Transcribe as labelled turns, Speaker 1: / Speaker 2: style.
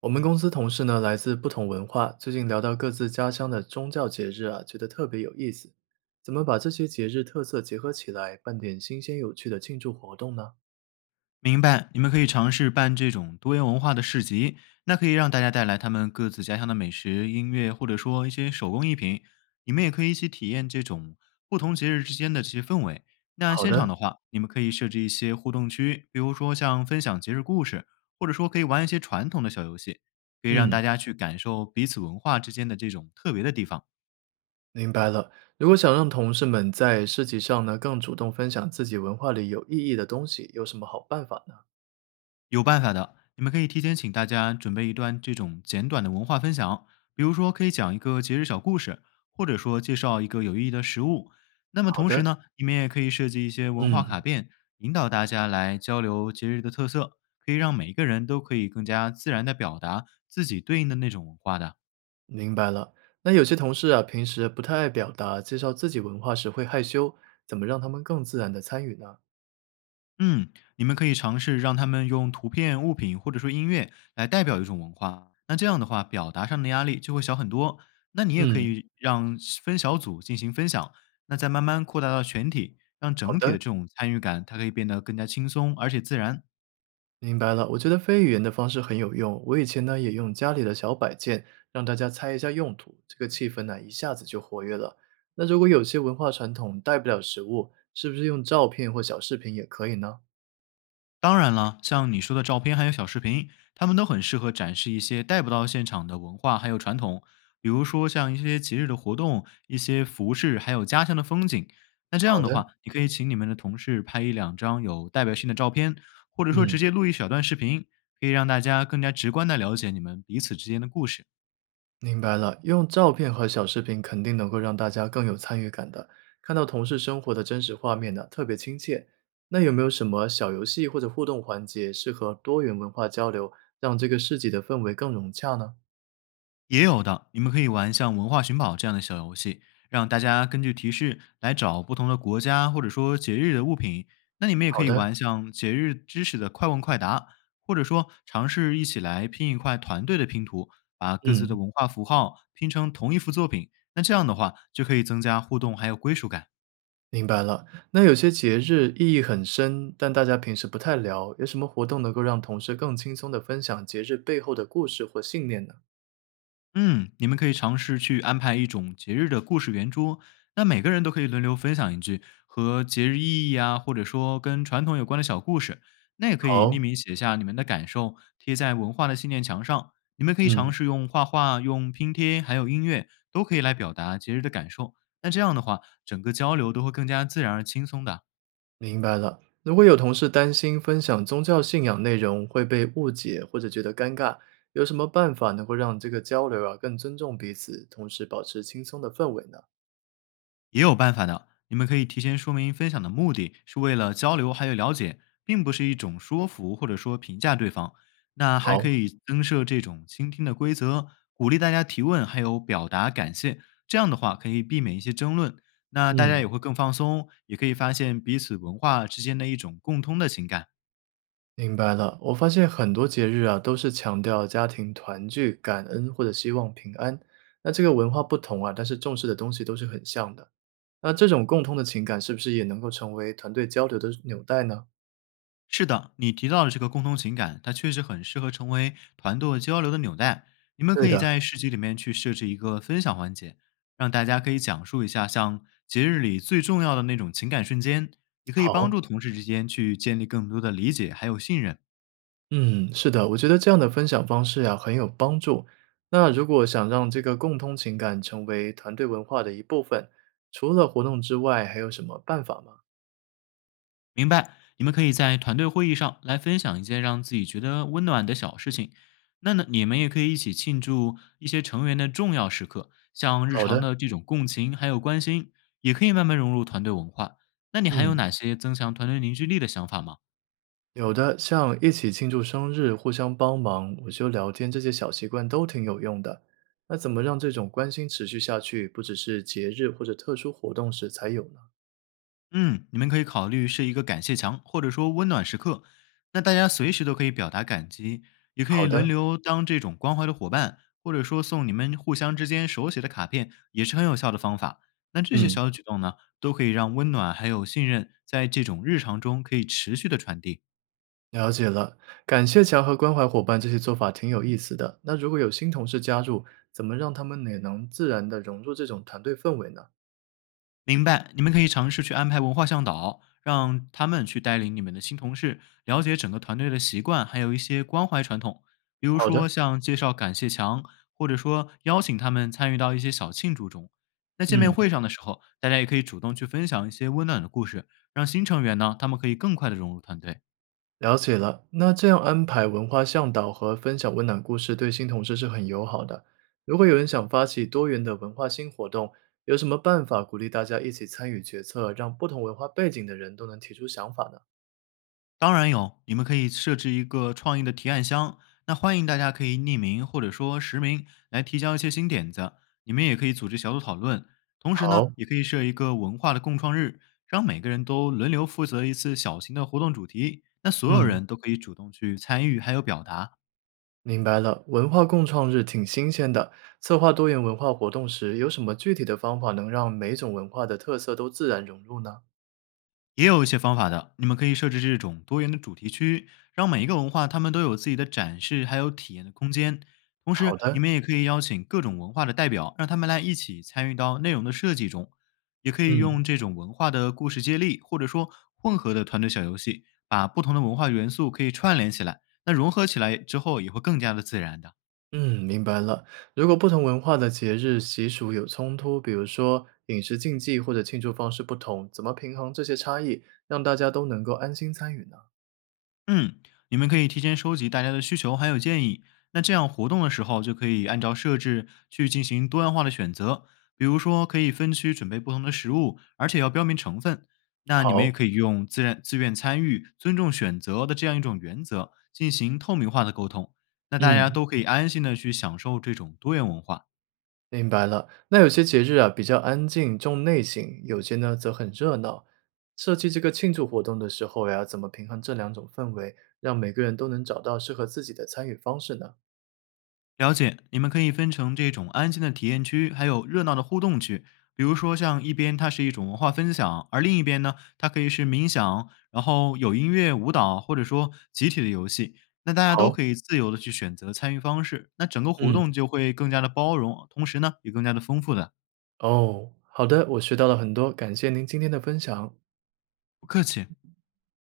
Speaker 1: 我们公司同事呢，来自不同文化，最近聊到各自家乡的宗教节日啊，觉得特别有意思。怎么把这些节日特色结合起来，办点新鲜有趣的庆祝活动呢？
Speaker 2: 明白，你们可以尝试办这种多元文化的市集，那可以让大家带来他们各自家乡的美食、音乐，或者说一些手工艺品。你们也可以一起体验这种不同节日之间的这些氛围。那
Speaker 1: 好
Speaker 2: 现场
Speaker 1: 的，
Speaker 2: 的话，你们可以设置一些互动区，比如说像分享节日故事，或者说可以玩一些传统的小游戏，可以让大
Speaker 1: 嗯，
Speaker 2: 家去感受彼此文化之间的这种特别的地方。
Speaker 1: 明白了。如果想让同事们在市集上呢更主动分享自己文化里有意义的东西，有什么好办法呢？
Speaker 2: 有办法的，你们可以提前请大家准备一段这种简短的文化分享，比如说可以讲一个节日小故事，或者说介绍一个有意义的食物。那么
Speaker 1: 好
Speaker 2: 同时
Speaker 1: 的，
Speaker 2: 呢，你们也可以设计一些文化
Speaker 1: 嗯，
Speaker 2: 卡片，引导大家来交流节日的特色，可以让每一个人都可以更加自然地表达自己对应的那种文化的。
Speaker 1: 明白了。那有些同事啊，平时不太爱表达，介绍自己文化时会害羞，怎么让他们更自然的参与呢？
Speaker 2: 嗯，你们可以尝试让他们用图片、物品或者说音乐来代表一种文化，那这样的话，表达上的压力就会小很多。那你也可
Speaker 1: 嗯，
Speaker 2: 以让分小组进行分享，那再慢慢扩大到全体，让
Speaker 1: 好
Speaker 2: 整体的
Speaker 1: 的。
Speaker 2: 这种参与感，它可以变得更加轻松而且自然。
Speaker 1: 明白了，我觉得非语言的方式很有用。我以前呢也用家里的小摆件，让大家猜一下用途，这个气氛呢一下子就活跃了。那如果有些文化传统带不了实物，是不是用照片或小视频也可以呢？
Speaker 2: 当然了，像你说的照片还有小视频，他们都很适合展示一些带不到现场的文化还有传统，比如说像一些节日的活动、一些服饰，还有家乡的风景。那这样
Speaker 1: 好
Speaker 2: 的
Speaker 1: 的，
Speaker 2: 话，你可以请你们的同事拍一两张有代表性的照片，或者说
Speaker 1: 嗯，
Speaker 2: 直接录一小段视频，可以让大家更加直观的了解你们彼此之间的故事。
Speaker 1: 明白了。用照片和小视频肯定能够让大家更有参与感的，看到同事生活的真实画面呢，特别亲切。那有没有什么小游戏或者互动环节适合多元文化交流，让这个市集的氛围更融洽呢？
Speaker 2: 也有的，你们可以玩像文化寻宝这样的小游戏，让大家根据提示来找不同的国家或者说节日的物品。那你们也
Speaker 1: 好
Speaker 2: 可以
Speaker 1: 的，
Speaker 2: 玩像节日知识的快问快答，或者说尝试一起来拼一块团队的拼图，把各自的
Speaker 1: 嗯。
Speaker 2: 文化符号拼成同一幅作品。那这样的话，就可以增加互动还有归属感。
Speaker 1: 明白了，那有些节日意义很深，但大家平时不太聊，有什么活动能够让同事更轻松地分享节日背后的故事或信念呢？
Speaker 2: 嗯，你们可以尝试去安排一种节日的故事圆桌，那每个人都可以轮流分享一句和节日意义啊，或者说跟传统有关的小故事。那也可以
Speaker 1: 好，
Speaker 2: 匿名写下你们的感受，贴在文化的纪念墙上。你们可以
Speaker 1: 嗯，
Speaker 2: 尝试用画画、用拼贴，还有音乐，都可以来表达节日的感受。那这样的话，整个交流都会更加自然而轻松的啊。
Speaker 1: 明白了。如果有同事担心分享宗教信仰内容会被误解或者觉得尴尬，有什么办法能够让这个交流啊更尊重彼此，同时保持轻松的氛围呢？
Speaker 2: 也有办法的。你们可以提前说明分享的目的是为了交流还有了解，并不是一种说服或者说评价对方。那还
Speaker 1: 好，
Speaker 2: 可以增设这种倾听的规则，鼓励大家提问，还有表达感谢。这样的话可以避免一些争论，那大家
Speaker 1: 嗯。
Speaker 2: 也会更放松，也可以发现彼此文化之间的一种共通的情感。
Speaker 1: 明白了，我发现很多节日啊，都是强调家庭团聚、感恩或者希望平安。那这个文化不同啊，但是重视的东西都是很像的。那这种共通的情感，是不是也能够成为团队交流的纽带呢？
Speaker 2: 是的，你提到的这个共同情感，它确实很适合成为团队交流的纽带。你们
Speaker 1: 对
Speaker 2: 可以
Speaker 1: 的，
Speaker 2: 在市集里面去设置一个分享环节，让大家可以讲述一下像节日里最重要的那种情感瞬间，也可以帮
Speaker 1: 好，
Speaker 2: 助同事之间去建立更多的理解还有信任。
Speaker 1: 嗯，是的，我觉得这样的分享方式呀、很有帮助。那如果想让这个共通情感成为团队文化的一部分，除了活动之外，还有什么办法吗？
Speaker 2: 明白，你们可以在团队会议上来分享一件让自己觉得温暖的小事情。那呢，你们也可以一起庆祝一些成员的重要时刻，像日
Speaker 1: 好
Speaker 2: 常
Speaker 1: 的，
Speaker 2: 的这种共情还有关心，也可以慢慢融入团队文化。那你还有
Speaker 1: 嗯。
Speaker 2: 哪些增强团队凝聚力的想法吗？
Speaker 1: 有的，像一起庆祝生日、互相帮忙、午休聊天，这些小习惯都挺有用的。那怎么让这种关心持续下去，不只是节日或者特殊活动时才有呢？
Speaker 2: 嗯，你们可以考虑是一个感谢墙，或者说温暖时刻。那大家随时都可以表达感激，也可
Speaker 1: 好
Speaker 2: 以轮
Speaker 1: 的，
Speaker 2: 流当这种关怀的伙伴，或者说送你们互相之间手写的卡片，也是很有效的方法。那这些
Speaker 1: 嗯，
Speaker 2: 小举动呢，都可以让温暖还有信任在这种日常中可以持续的传递。
Speaker 1: 了解了。感谢墙和关怀伙伴这些做法挺有意思的。那如果有新同事加入，怎么让他们也能自然的融入这种团队氛围呢？
Speaker 2: 明白，你们可以尝试去安排文化向导，让他们去带领你们的新同事了解整个团队的习惯，还有一些关怀传统，比如
Speaker 1: 好的，
Speaker 2: 说像介绍感谢墙，或者说邀请他们参与到一些小庆祝中。在见面
Speaker 1: 嗯。
Speaker 2: 会上的时候，大家也可以主动去分享一些温暖的故事，让新成员呢，他们可以更快的融入团队。
Speaker 1: 了解了，那这样安排文化向导和分享温暖故事，对新同事是很友好的。如果有人想发起多元的文化新活动，有什么办法鼓励大家一起参与决策，让不同文化背景的人都能提出想法呢？
Speaker 2: 当然有，你们可以设置一个创意的提案箱，那欢迎大家可以匿名或者说实名来提交一些新点子。你们也可以组织小组讨论，同时
Speaker 1: 好，
Speaker 2: 呢，也可以设一个文化的共创日，让每个人都轮流负责一次小型的活动主题，那所有
Speaker 1: 嗯，
Speaker 2: 人都可以主动去参与还有表达。
Speaker 1: 明白了。文化共创日挺新鲜的，策划多元文化活动时，有什么具体的方法能让每种文化的特色都自然融入呢？
Speaker 2: 也有一些方法的，你们可以设置这种多元的主题区，让每一个文化他们都有自己的展示还有体验的空间。同时，
Speaker 1: 好
Speaker 2: 你
Speaker 1: 的，
Speaker 2: 们也可以邀请各种文化的代表，让他们来一起参与到内容的设计中。也可以
Speaker 1: 嗯。
Speaker 2: 用这种文化的故事接力，或者说混合的团队小游戏，把不同的文化元素可以串联起来，那融合起来之后也会更加的自然的。
Speaker 1: 嗯，明白了。如果不同文化的节日习俗有冲突，比如说饮食禁忌或者庆祝方式不同，怎么平衡这些差异，让大家都能够安心参与呢？
Speaker 2: 嗯，你们可以提前收集大家的需求还有建议，那这样活动的时候就可以按照设置去进行多样化的选择，比如说可以分区准备不同的食物，而且要标明成分。那你们也
Speaker 1: 好，
Speaker 2: 可以用自然自愿参与、尊重选择的这样一种原则进行透明化的沟通，那大家
Speaker 1: 嗯，
Speaker 2: 都可以安心的去享受这种多元文化。
Speaker 1: 明白了。那有些节日啊比较安静，重内省，有些呢则很热闹。设计这个庆祝活动的时候呀，怎么平衡这两种氛围，让每个人都能找到适合自己的参与方式呢？
Speaker 2: 了解，你们可以分成这种安静的体验区，还有热闹的互动区。比如说，像一边它是一种文化分享，而另一边呢，它可以是冥想，然后有音乐、舞蹈，或者说集体的游戏。那大家都
Speaker 1: 好，
Speaker 2: 可以自由的去选择参与方式，那整个活
Speaker 1: 嗯，
Speaker 2: 动就会更加的包容，同时呢，也更加的丰富的。
Speaker 1: 哦，好的，我学到了很多，感谢您今天的分享。
Speaker 2: 不客气。